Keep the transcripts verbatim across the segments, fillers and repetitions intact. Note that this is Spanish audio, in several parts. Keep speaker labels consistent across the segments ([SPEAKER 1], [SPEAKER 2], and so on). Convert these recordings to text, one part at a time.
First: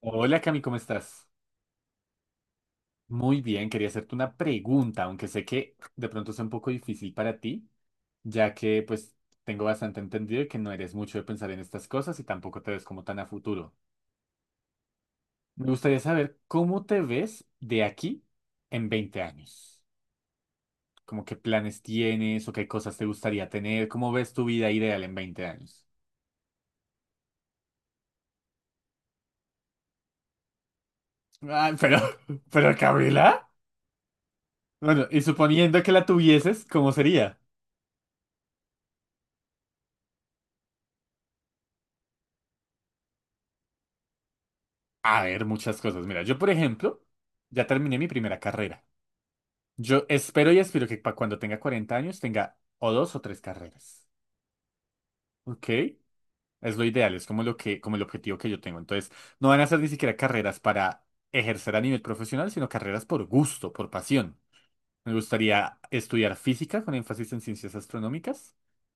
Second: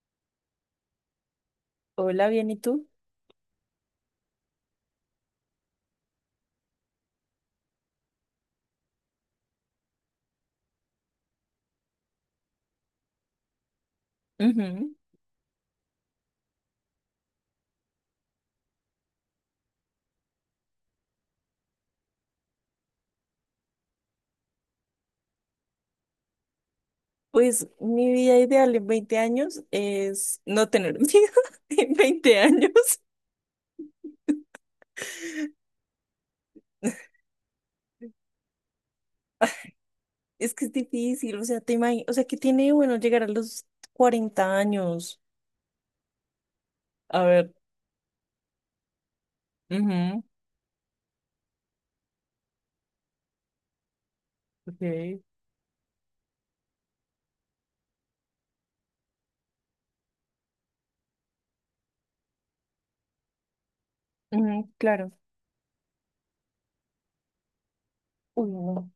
[SPEAKER 1] Hola Cami, ¿cómo estás?
[SPEAKER 2] Hola, bien, ¿y tú?
[SPEAKER 1] Muy bien, quería hacerte una pregunta, aunque sé que de pronto es un poco difícil para ti, ya que pues tengo bastante entendido que no eres mucho de pensar en estas cosas y tampoco te ves como tan a futuro.
[SPEAKER 2] Ujú.
[SPEAKER 1] Me gustaría saber cómo te ves de aquí en veinte años. Como qué planes tienes o qué cosas te gustaría tener, cómo ves tu vida ideal en veinte años.
[SPEAKER 2] Pues mi vida ideal en veinte años es no tener miedo
[SPEAKER 1] Ah,
[SPEAKER 2] en
[SPEAKER 1] pero,
[SPEAKER 2] veinte años.
[SPEAKER 1] pero Camila, bueno, y suponiendo que la tuvieses, ¿cómo sería?
[SPEAKER 2] Es que es difícil, o sea, te imagi- o sea, ¿qué tiene de bueno llegar a los cuarenta años?
[SPEAKER 1] A ver, muchas cosas. Mira, yo, por ejemplo,
[SPEAKER 2] A ver.
[SPEAKER 1] ya terminé mi primera carrera. Yo
[SPEAKER 2] Ujú,
[SPEAKER 1] espero y aspiro que pa- cuando tenga cuarenta años tenga o dos o tres carreras.
[SPEAKER 2] ok,
[SPEAKER 1] ¿Ok? Es lo ideal, es como lo que, como el objetivo que yo tengo. Entonces, no van a ser ni siquiera carreras para ejercer a nivel profesional, sino carreras por gusto, por pasión.
[SPEAKER 2] ujú,
[SPEAKER 1] Me
[SPEAKER 2] claro.
[SPEAKER 1] gustaría estudiar física con énfasis en ciencias
[SPEAKER 2] Uy,
[SPEAKER 1] astronómicas
[SPEAKER 2] no.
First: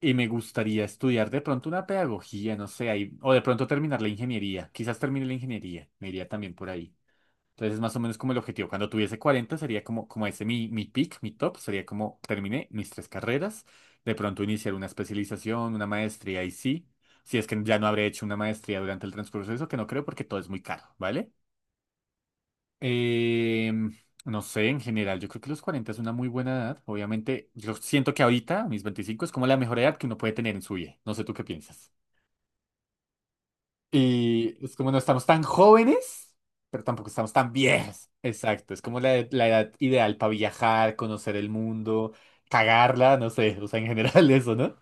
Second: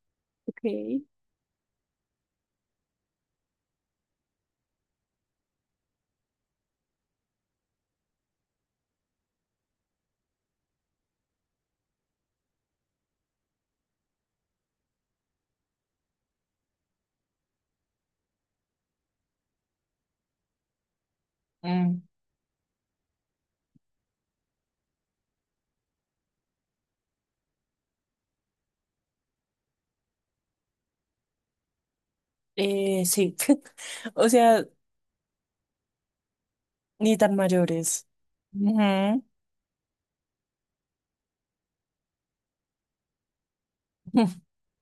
[SPEAKER 1] y me
[SPEAKER 2] Ok.
[SPEAKER 1] gustaría estudiar de pronto una pedagogía, no sé, ahí- o de pronto terminar la ingeniería. Quizás termine la ingeniería, me iría también por ahí. Entonces es más o menos como el objetivo. Cuando tuviese cuarenta sería como, como ese mi, mi peak, mi top, sería como terminé mis tres carreras, de pronto iniciar una especialización, una maestría y sí, si es que ya no habré hecho una maestría durante el transcurso de eso, que no creo porque todo es muy caro, ¿vale?
[SPEAKER 2] Mm,
[SPEAKER 1] Em, no sé, en general, yo creo que los cuarenta es una muy buena edad. Obviamente, yo siento que ahorita, a mis veinticinco es como la mejor edad que uno puede tener en su vida. No sé tú qué piensas.
[SPEAKER 2] eh, sí. O
[SPEAKER 1] Y
[SPEAKER 2] sea,
[SPEAKER 1] es como no estamos tan jóvenes, pero tampoco
[SPEAKER 2] ni
[SPEAKER 1] estamos
[SPEAKER 2] tan
[SPEAKER 1] tan
[SPEAKER 2] mayores.
[SPEAKER 1] viejos. Exacto, es como
[SPEAKER 2] Ujú.
[SPEAKER 1] la, la edad ideal para viajar, conocer el mundo, cagarla, no sé, o sea, en general eso, ¿no?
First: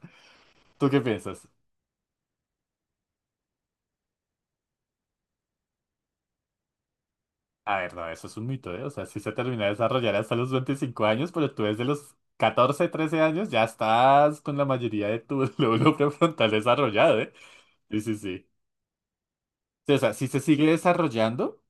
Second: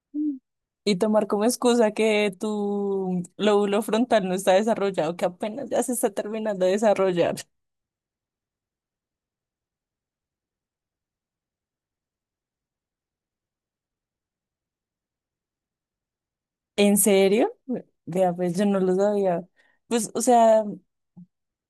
[SPEAKER 1] ¿Tú
[SPEAKER 2] Y
[SPEAKER 1] qué
[SPEAKER 2] tomar como
[SPEAKER 1] piensas?
[SPEAKER 2] excusa que tu lóbulo frontal no está desarrollado, que apenas ya se está terminando de desarrollar.
[SPEAKER 1] A ver, no, eso es un mito, ¿eh? O sea, sí se termina de desarrollar hasta los veinticinco años, pero tú desde los catorce trece años ya estás con la mayoría de tu lóbulo prefrontal
[SPEAKER 2] ¿En
[SPEAKER 1] desarrollado, ¿eh?
[SPEAKER 2] serio?
[SPEAKER 1] Sí, sí,
[SPEAKER 2] Vea,
[SPEAKER 1] sí.
[SPEAKER 2] pues yo no lo sabía.
[SPEAKER 1] Sí, o
[SPEAKER 2] Pues,
[SPEAKER 1] sea,
[SPEAKER 2] o
[SPEAKER 1] sí se
[SPEAKER 2] sea,
[SPEAKER 1] sigue desarrollando,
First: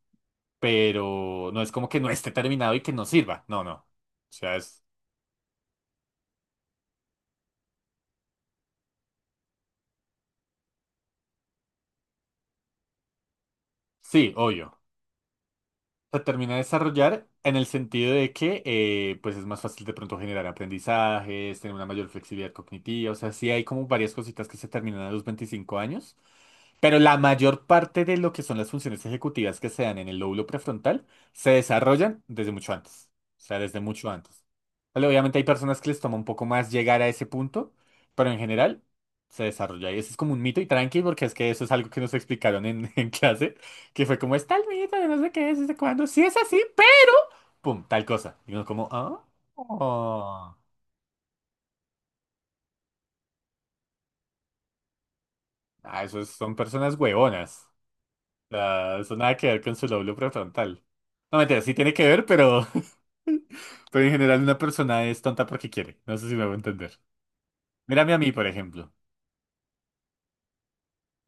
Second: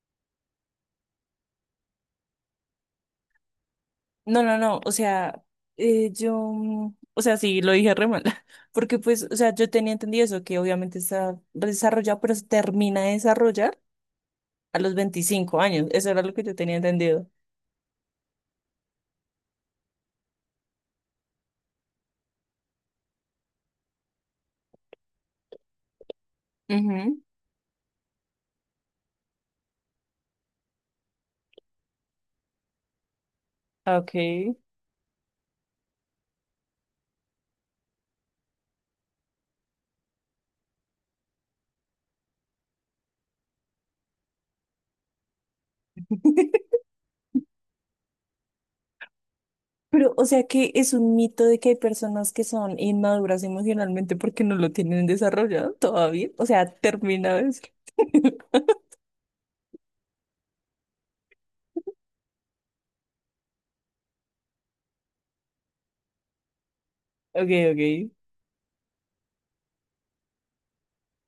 [SPEAKER 1] pero no es como que no esté terminado y que no sirva. No, no. O
[SPEAKER 2] no,
[SPEAKER 1] sea,
[SPEAKER 2] no, no,
[SPEAKER 1] es.
[SPEAKER 2] o sea, eh, yo, mm, o sea, sí, lo dije re mal, porque pues, o sea, yo tenía entendido eso, que obviamente está desarrollado, pero se termina de desarrollar
[SPEAKER 1] Sí,
[SPEAKER 2] a
[SPEAKER 1] obvio.
[SPEAKER 2] los veinticinco años, eso
[SPEAKER 1] Se
[SPEAKER 2] era lo que
[SPEAKER 1] termina
[SPEAKER 2] yo
[SPEAKER 1] de
[SPEAKER 2] tenía
[SPEAKER 1] desarrollar
[SPEAKER 2] entendido.
[SPEAKER 1] en el sentido de que eh, pues es más fácil de pronto generar aprendizajes, tener una mayor flexibilidad cognitiva, o sea, sí hay como varias cositas que se terminan a los veinticinco años, pero la
[SPEAKER 2] Ujú.
[SPEAKER 1] mayor parte de lo que son las funciones ejecutivas que se dan en el lóbulo prefrontal se desarrollan desde mucho antes. O sea, desde mucho
[SPEAKER 2] Ok.
[SPEAKER 1] antes. Vale, obviamente hay personas que les toma un poco más llegar a ese punto, pero en general se desarrolla. Y eso es como un mito y tranqui, porque es que eso es algo que nos explicaron en, en clase, que fue como, está el mito de no sé qué es, desde cuándo. Si es así, pe- pum, tal cosa. Y uno como, ah,
[SPEAKER 2] Pero, o sea
[SPEAKER 1] oh.
[SPEAKER 2] que es un mito de que hay personas que son inmaduras emocionalmente porque no lo tienen desarrollado
[SPEAKER 1] Ah, esos
[SPEAKER 2] todavía. O
[SPEAKER 1] son
[SPEAKER 2] sea,
[SPEAKER 1] personas
[SPEAKER 2] termina de
[SPEAKER 1] huevonas.
[SPEAKER 2] decir.
[SPEAKER 1] O sea, eso nada que ver con su lóbulo prefrontal. No, mentira, sí tiene que ver, pero Pero en general una persona es tonta porque quiere. No sé si me voy a entender.
[SPEAKER 2] Ok, ok.
[SPEAKER 1] Mírame a mí, por ejemplo.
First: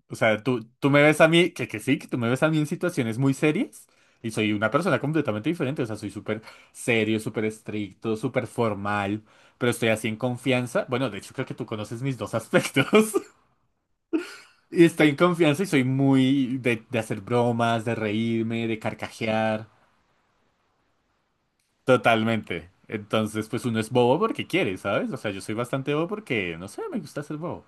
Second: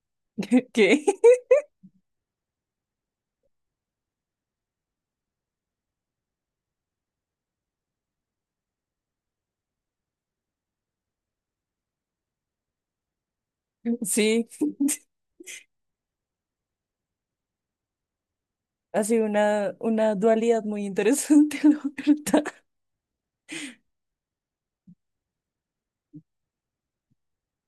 [SPEAKER 1] O sea, tú, tú me
[SPEAKER 2] ¿Qué?
[SPEAKER 1] ves a mí, que, que sí, que tú me ves a mí en situaciones muy serias y soy una persona completamente diferente. O sea, soy súper serio, súper estricto, súper formal, pero estoy así en confianza. Bueno, de hecho creo que tú conoces mis dos aspectos.
[SPEAKER 2] Sí,
[SPEAKER 1] Y estoy en confianza y soy muy de, de hacer bromas, de reírme, de
[SPEAKER 2] ha sido
[SPEAKER 1] carcajear.
[SPEAKER 2] una, una dualidad muy interesante, la verdad.
[SPEAKER 1] Totalmente. Entonces, pues uno es bobo porque quiere, ¿sabes? O sea, yo soy bastante bobo porque, no sé, me gusta ser bobo.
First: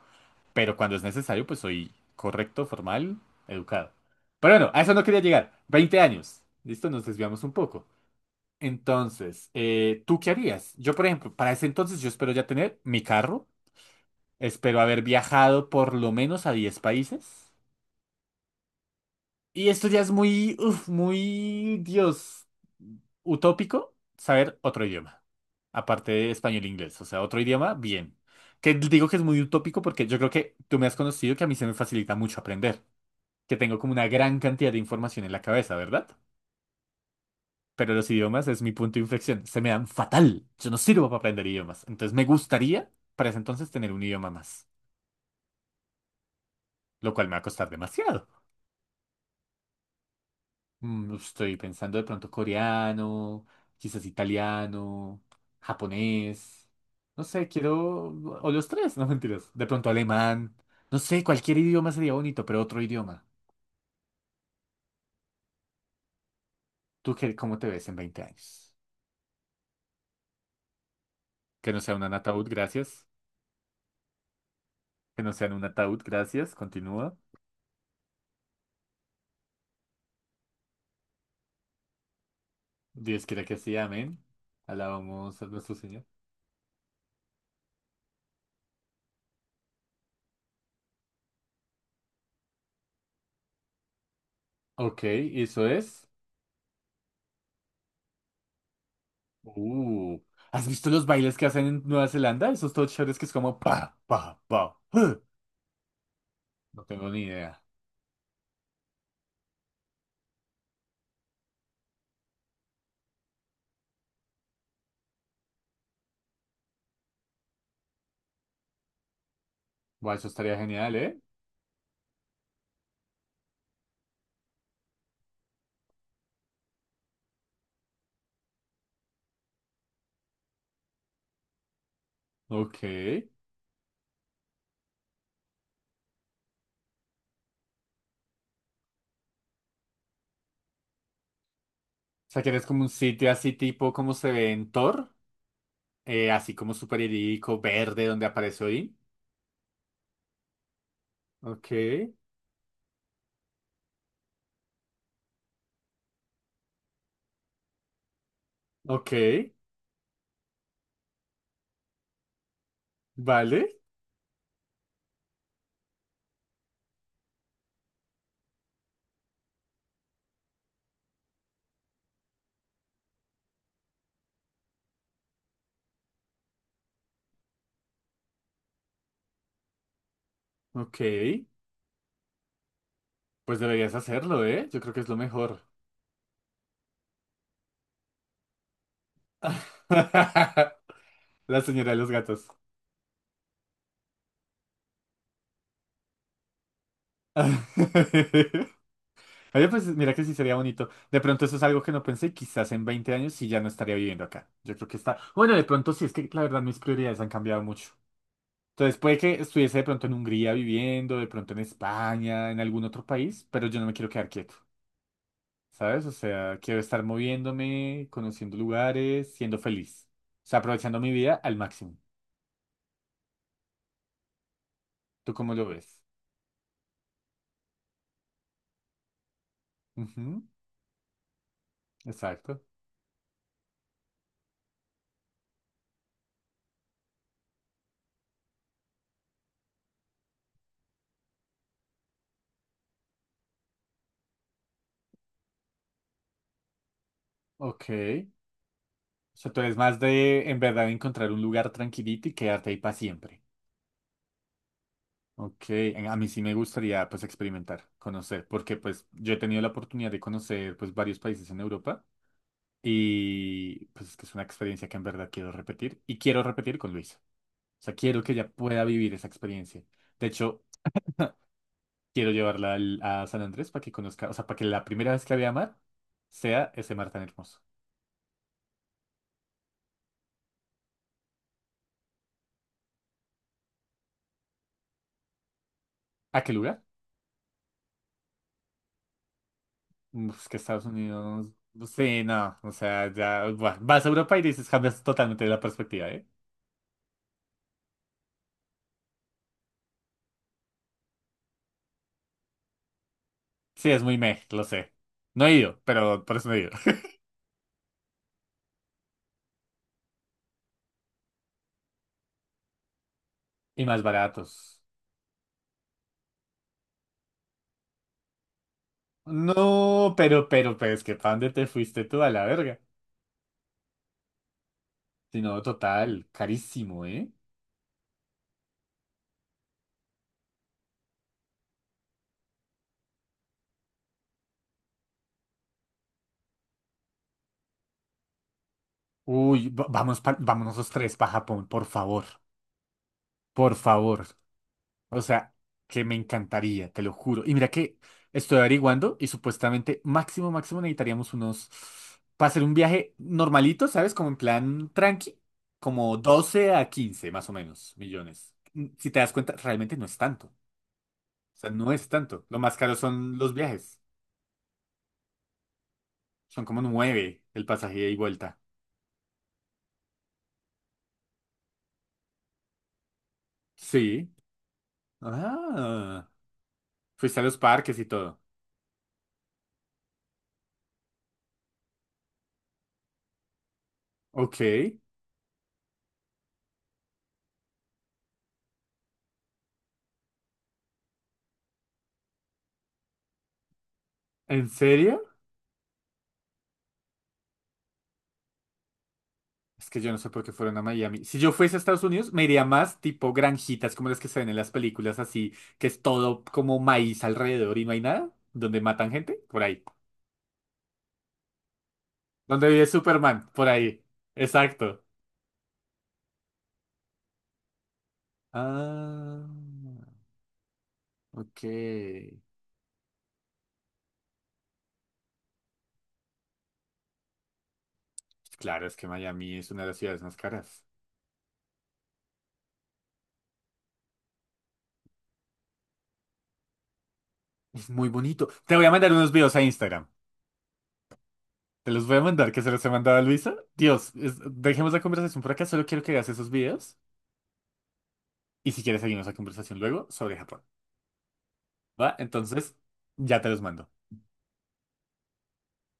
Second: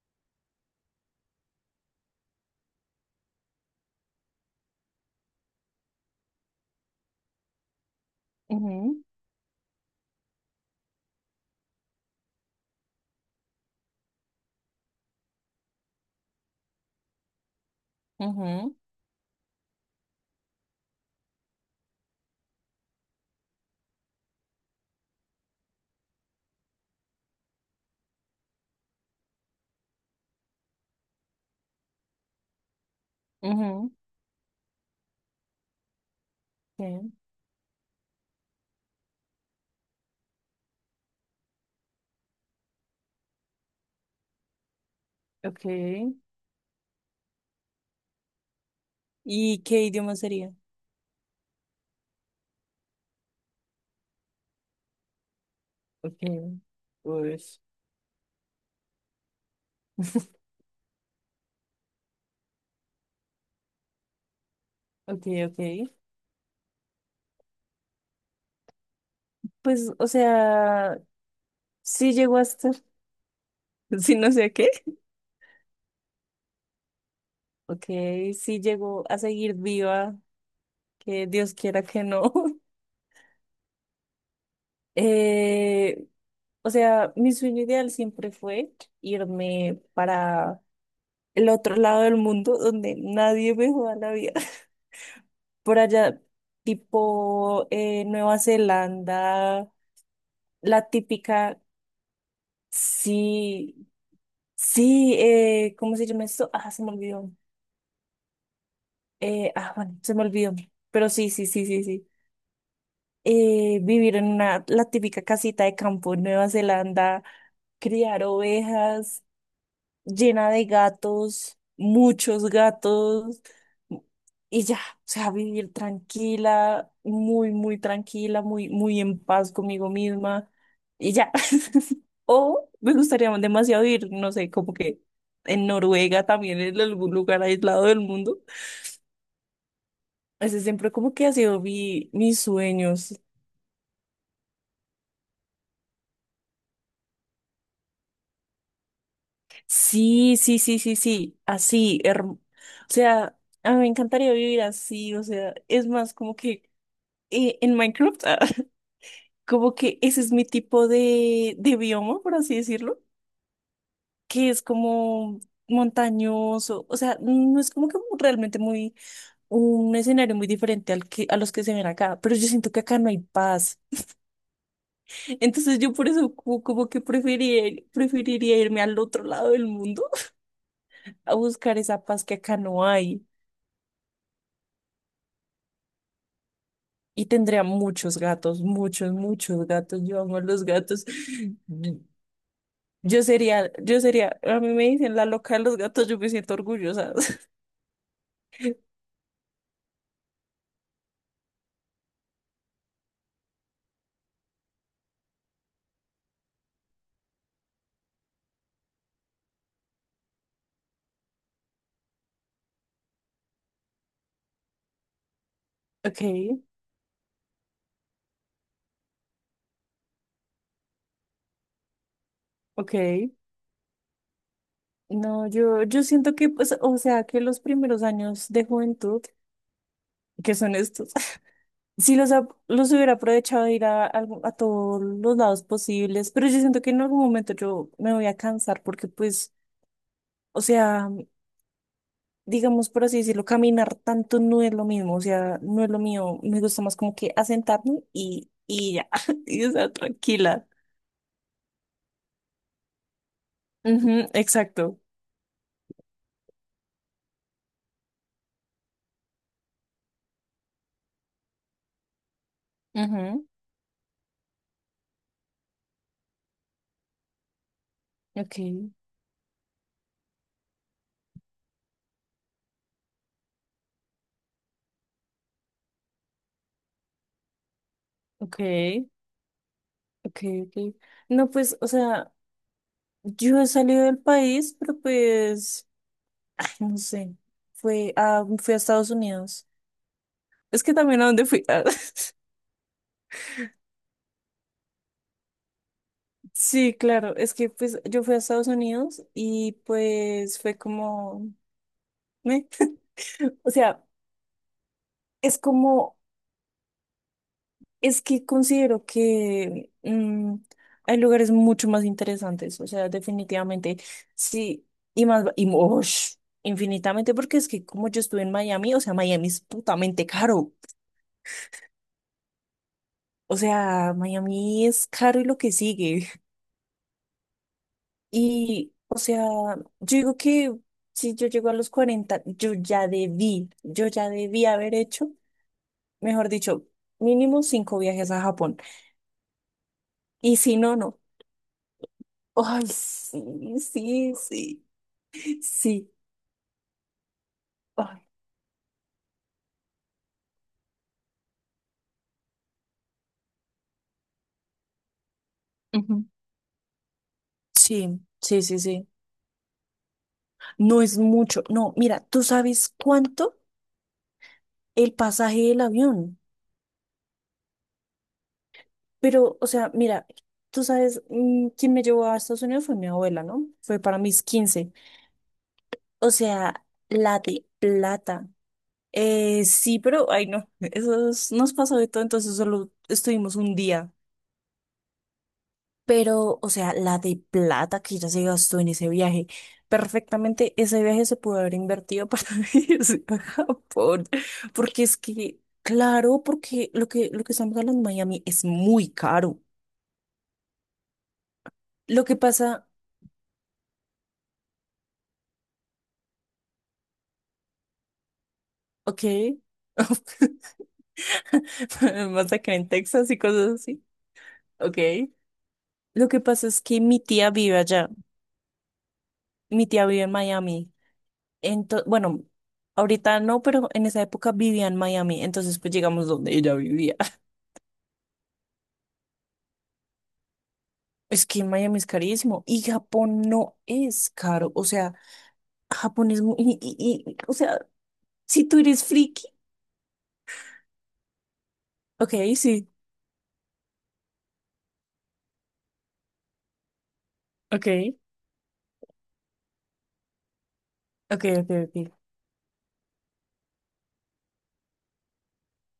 [SPEAKER 1] Pero cuando es necesario, pues soy correcto, formal, educado. Pero bueno, a eso no quería llegar. Veinte años. Listo, nos desviamos un poco.
[SPEAKER 2] Ujú,
[SPEAKER 1] Entonces, eh, ¿tú qué harías? Yo, por ejemplo, para ese entonces yo espero ya tener mi carro, espero haber viajado por lo menos a diez países.
[SPEAKER 2] ujú,
[SPEAKER 1] Y esto ya es muy, uf, muy, Dios, utópico, saber otro idioma. Aparte de español e inglés, o sea, otro idioma, bien. Que digo que es muy utópico porque yo creo que tú me has conocido que a mí se me facilita mucho aprender. Que tengo
[SPEAKER 2] ujú.
[SPEAKER 1] como una gran cantidad de información en la cabeza, ¿verdad?
[SPEAKER 2] Sí,
[SPEAKER 1] Pero los idiomas es mi punto de inflexión. Se me dan fatal. Yo no sirvo para aprender idiomas. Entonces me gustaría para ese entonces tener un idioma más,
[SPEAKER 2] ok.
[SPEAKER 1] lo cual me va a costar demasiado.
[SPEAKER 2] ¿Y qué idioma sería?
[SPEAKER 1] Mm, Estoy pensando de pronto coreano, quizás italiano,
[SPEAKER 2] Ok,
[SPEAKER 1] japonés. No sé,
[SPEAKER 2] pues,
[SPEAKER 1] quiero... O los tres, no mentiras. De pronto alemán. No sé, cualquier idioma sería bonito, pero otro idioma.
[SPEAKER 2] ok, ok.
[SPEAKER 1] ¿Tú qué, cómo te ves en veinte años?
[SPEAKER 2] Pues, o sea,
[SPEAKER 1] Que no sea un
[SPEAKER 2] sí llegó a
[SPEAKER 1] ataúd,
[SPEAKER 2] estar,
[SPEAKER 1] gracias.
[SPEAKER 2] sí no sé a qué.
[SPEAKER 1] Que no sea en un ataúd, gracias. Continúa.
[SPEAKER 2] Ok, sí llegó a seguir viva, que Dios quiera que no.
[SPEAKER 1] Dios quiera que sí, amén. Alabamos a nuestro
[SPEAKER 2] Eh,
[SPEAKER 1] Señor.
[SPEAKER 2] o sea, mi sueño ideal siempre fue irme para el otro lado del mundo donde nadie me joda la vida.
[SPEAKER 1] Ok, eso
[SPEAKER 2] Por
[SPEAKER 1] es.
[SPEAKER 2] allá, tipo eh, Nueva Zelanda,
[SPEAKER 1] Uh, ¿has
[SPEAKER 2] la
[SPEAKER 1] visto los bailes que
[SPEAKER 2] típica,
[SPEAKER 1] hacen en Nueva Zelanda? Esos todos chéveres que es como
[SPEAKER 2] sí.
[SPEAKER 1] pa, pa, pa.
[SPEAKER 2] Sí, eh, ¿cómo se llama esto? Ah, se
[SPEAKER 1] No
[SPEAKER 2] me
[SPEAKER 1] tengo ni
[SPEAKER 2] olvidó.
[SPEAKER 1] idea.
[SPEAKER 2] Eh, ah, bueno, se me olvidó. Pero sí, sí, sí, sí, sí. Eh, vivir en una, la típica casita de campo en Nueva Zelanda, criar ovejas,
[SPEAKER 1] Buah, eso
[SPEAKER 2] llena
[SPEAKER 1] estaría
[SPEAKER 2] de
[SPEAKER 1] genial, ¿eh?
[SPEAKER 2] gatos, muchos gatos, y ya, o sea, vivir tranquila, muy, muy tranquila, muy, muy en paz conmigo misma, y ya. O
[SPEAKER 1] Ok.
[SPEAKER 2] me
[SPEAKER 1] O
[SPEAKER 2] gustaría demasiado ir, no sé, como que en Noruega también, en algún lugar aislado del mundo. Ese siempre como que ha sido mi, mis
[SPEAKER 1] sea, que eres como un
[SPEAKER 2] sueños.
[SPEAKER 1] sitio así tipo como se ve en Thor, eh, así como super idílico, verde, donde aparece Odín.
[SPEAKER 2] Sí, sí, sí, sí, sí,
[SPEAKER 1] Ok,
[SPEAKER 2] así, herm- o sea, a mí me encantaría vivir así, o sea, es más como que eh, en Minecraft, ah,
[SPEAKER 1] ok,
[SPEAKER 2] como que ese es mi tipo de, de bioma, por así decirlo,
[SPEAKER 1] vale,
[SPEAKER 2] que es como montañoso, o sea, no es como que realmente muy un escenario muy diferente al que, a los que se ven acá, pero yo siento que acá no hay paz. Entonces yo por eso como, como, que preferiría, preferiría irme al otro lado del mundo
[SPEAKER 1] ok.
[SPEAKER 2] a buscar esa paz que acá no hay.
[SPEAKER 1] Pues deberías hacerlo, ¿eh? Yo creo que es lo mejor.
[SPEAKER 2] Y tendría muchos gatos, muchos, muchos gatos. Yo amo a los gatos.
[SPEAKER 1] La señora de los gatos.
[SPEAKER 2] Yo sería, yo sería, a mí me dicen la loca de los gatos, yo me siento orgullosa.
[SPEAKER 1] Oye, pues mira que sí sería bonito. De pronto eso es algo que no pensé, quizás en veinte años sí ya no estaría viviendo acá. Yo creo que está... Bueno, de pronto sí, es que la verdad mis prioridades han cambiado mucho. Entonces puede que estuviese de pronto en Hungría viviendo, de pronto en España, en algún otro país, pero yo no me quiero quedar quieto, ¿sabes? O
[SPEAKER 2] Ok,
[SPEAKER 1] sea, quiero estar moviéndome, conociendo lugares, siendo feliz. O sea, aprovechando mi vida al máximo.
[SPEAKER 2] ok.
[SPEAKER 1] ¿Tú
[SPEAKER 2] No,
[SPEAKER 1] cómo lo
[SPEAKER 2] yo,
[SPEAKER 1] ves?
[SPEAKER 2] yo siento que, pues, o sea, que los primeros años de juventud,
[SPEAKER 1] Ujú,
[SPEAKER 2] que son estos, sí los, ap-
[SPEAKER 1] exacto.
[SPEAKER 2] los hubiera aprovechado de ir a, algo- a todos los lados posibles, pero yo siento que en algún momento yo me voy a cansar porque, pues, o sea, digamos por así decirlo, caminar tanto no es lo mismo, o sea, no es lo mío, me gusta más como que
[SPEAKER 1] Ok.
[SPEAKER 2] asentarme y, y ya,
[SPEAKER 1] O sea, tú
[SPEAKER 2] y
[SPEAKER 1] eres
[SPEAKER 2] estar
[SPEAKER 1] más de en
[SPEAKER 2] tranquila.
[SPEAKER 1] verdad encontrar un lugar tranquilito y quedarte ahí para siempre.
[SPEAKER 2] Ujú, exacto.
[SPEAKER 1] Ok, en- a mí sí me gustaría pues experimentar, conocer, porque pues yo he tenido la oportunidad de conocer pues varios países en Europa
[SPEAKER 2] Ujú,
[SPEAKER 1] y pues es que es una experiencia que en verdad quiero repetir y quiero repetir con Luisa. O sea, quiero que ella
[SPEAKER 2] ok,
[SPEAKER 1] pueda vivir esa experiencia. De hecho, quiero llevarla al- a San Andrés para que conozca, o sea, para que la primera vez que la vea mar sea ese mar tan hermoso.
[SPEAKER 2] ok, ok, ok. No, pues, o sea, yo he salido del país, pero pues,
[SPEAKER 1] ¿A qué lugar?
[SPEAKER 2] no sé, fue a, fui a Estados Unidos.
[SPEAKER 1] Es que
[SPEAKER 2] Es
[SPEAKER 1] Estados
[SPEAKER 2] que también a dónde
[SPEAKER 1] Unidos.
[SPEAKER 2] fui. Ah,
[SPEAKER 1] Sí, no. O sea, ya. Buah, vas a Europa y dices, cambias totalmente la perspectiva, ¿eh?
[SPEAKER 2] sí, claro, es que pues yo fui a Estados Unidos y pues fue como, ¿me? O
[SPEAKER 1] Sí, es
[SPEAKER 2] sea,
[SPEAKER 1] muy meh, lo sé. No he
[SPEAKER 2] es
[SPEAKER 1] ido,
[SPEAKER 2] como
[SPEAKER 1] pero por eso no he ido.
[SPEAKER 2] Es que considero que mm, hay lugares mucho más interesantes, o sea,
[SPEAKER 1] Y
[SPEAKER 2] definitivamente,
[SPEAKER 1] más baratos.
[SPEAKER 2] sí, y más, y mosh, infinitamente, porque es que como yo estuve en Miami, o sea, Miami es
[SPEAKER 1] No,
[SPEAKER 2] putamente
[SPEAKER 1] pero,
[SPEAKER 2] caro,
[SPEAKER 1] pero, pero es que ¿para dónde te fuiste tú a la verga?
[SPEAKER 2] o sea, Miami es caro
[SPEAKER 1] Si
[SPEAKER 2] y lo
[SPEAKER 1] no,
[SPEAKER 2] que
[SPEAKER 1] total,
[SPEAKER 2] sigue,
[SPEAKER 1] carísimo, ¿eh?
[SPEAKER 2] y, o sea, yo digo que si yo llego a los cuarenta, yo ya debí, yo ya debí haber hecho, mejor dicho, mínimo cinco viajes a Japón,
[SPEAKER 1] Uy, va- vamos pa-
[SPEAKER 2] y
[SPEAKER 1] vámonos
[SPEAKER 2] si
[SPEAKER 1] los
[SPEAKER 2] no,
[SPEAKER 1] tres
[SPEAKER 2] no.
[SPEAKER 1] para Japón, por favor.
[SPEAKER 2] Ay,
[SPEAKER 1] Por
[SPEAKER 2] sí,
[SPEAKER 1] favor.
[SPEAKER 2] sí, sí.
[SPEAKER 1] O sea, que
[SPEAKER 2] Sí.
[SPEAKER 1] me encantaría, te lo juro. Y mira que
[SPEAKER 2] Ay.
[SPEAKER 1] estoy averiguando y supuestamente máximo, máximo necesitaríamos unos, para hacer un viaje normalito, ¿sabes? Como en plan tranqui, como
[SPEAKER 2] Ujú.
[SPEAKER 1] doce a quince más o menos
[SPEAKER 2] Sí,
[SPEAKER 1] millones.
[SPEAKER 2] sí, sí,
[SPEAKER 1] Mm,
[SPEAKER 2] sí.
[SPEAKER 1] Si te das cuenta, realmente no es tanto. O
[SPEAKER 2] No es mucho.
[SPEAKER 1] sea, no
[SPEAKER 2] No,
[SPEAKER 1] es
[SPEAKER 2] mira, tú
[SPEAKER 1] tanto. Lo más
[SPEAKER 2] sabes
[SPEAKER 1] caro son los
[SPEAKER 2] cuánto
[SPEAKER 1] viajes.
[SPEAKER 2] el pasaje del avión.
[SPEAKER 1] Son como nueve el pasaje ida y vuelta.
[SPEAKER 2] Pero, o sea, mira, tú sabes, mm, quien me llevó a Estados Unidos fue mi abuela, ¿no? Fue para
[SPEAKER 1] Sí.
[SPEAKER 2] mis quince.
[SPEAKER 1] Ah,
[SPEAKER 2] O sea,
[SPEAKER 1] fuiste
[SPEAKER 2] la
[SPEAKER 1] a los
[SPEAKER 2] de
[SPEAKER 1] parques y todo.
[SPEAKER 2] plata. Eh, sí, pero, ay, no, eso es- nos pasó de todo, entonces solo estuvimos un día.
[SPEAKER 1] Ok.
[SPEAKER 2] Pero, o sea, la de plata que ya se gastó en ese viaje, perfectamente ese viaje se pudo haber invertido para irse a Japón,
[SPEAKER 1] ¿En
[SPEAKER 2] porque es
[SPEAKER 1] serio?
[SPEAKER 2] que, claro, porque lo que, lo que estamos hablando en Miami es muy caro.
[SPEAKER 1] Es que yo no sé por qué fueron a Miami. Si yo fuese a Estados
[SPEAKER 2] Lo
[SPEAKER 1] Unidos,
[SPEAKER 2] que
[SPEAKER 1] me iría
[SPEAKER 2] pasa,
[SPEAKER 1] más tipo granjitas como las que se ven en las películas, así, que es todo como maíz alrededor y no hay nada, donde matan
[SPEAKER 2] ok,
[SPEAKER 1] gente, por ahí.
[SPEAKER 2] más
[SPEAKER 1] Donde
[SPEAKER 2] acá
[SPEAKER 1] vive
[SPEAKER 2] en Texas y
[SPEAKER 1] Superman, por
[SPEAKER 2] cosas
[SPEAKER 1] ahí.
[SPEAKER 2] así, ok.
[SPEAKER 1] Exacto.
[SPEAKER 2] Lo que pasa es que mi tía vive allá,
[SPEAKER 1] Ah,
[SPEAKER 2] mi tía vive en Miami,
[SPEAKER 1] ok.
[SPEAKER 2] entonces, bueno, ahorita no, pero en esa época vivía en Miami, entonces pues llegamos donde ella vivía.
[SPEAKER 1] Claro, es que Miami es una de las ciudades más caras.
[SPEAKER 2] Es que Miami es carísimo y Japón no es caro. O sea, Japón es muy... Y, y- y- o sea,
[SPEAKER 1] Es muy bonito.
[SPEAKER 2] si
[SPEAKER 1] Te
[SPEAKER 2] tú
[SPEAKER 1] voy a
[SPEAKER 2] eres
[SPEAKER 1] mandar unos
[SPEAKER 2] friki,
[SPEAKER 1] videos a Instagram. Te los voy a
[SPEAKER 2] ok,
[SPEAKER 1] mandar, que se los he
[SPEAKER 2] sí,
[SPEAKER 1] mandado a Luisa. Dios, es- dejemos la conversación por acá, solo quiero que hagas esos videos.
[SPEAKER 2] ok,
[SPEAKER 1] Y si quieres, seguimos la conversación luego sobre Japón.
[SPEAKER 2] ok, ok,
[SPEAKER 1] ¿Va?
[SPEAKER 2] ok.
[SPEAKER 1] Entonces, ya te los mando.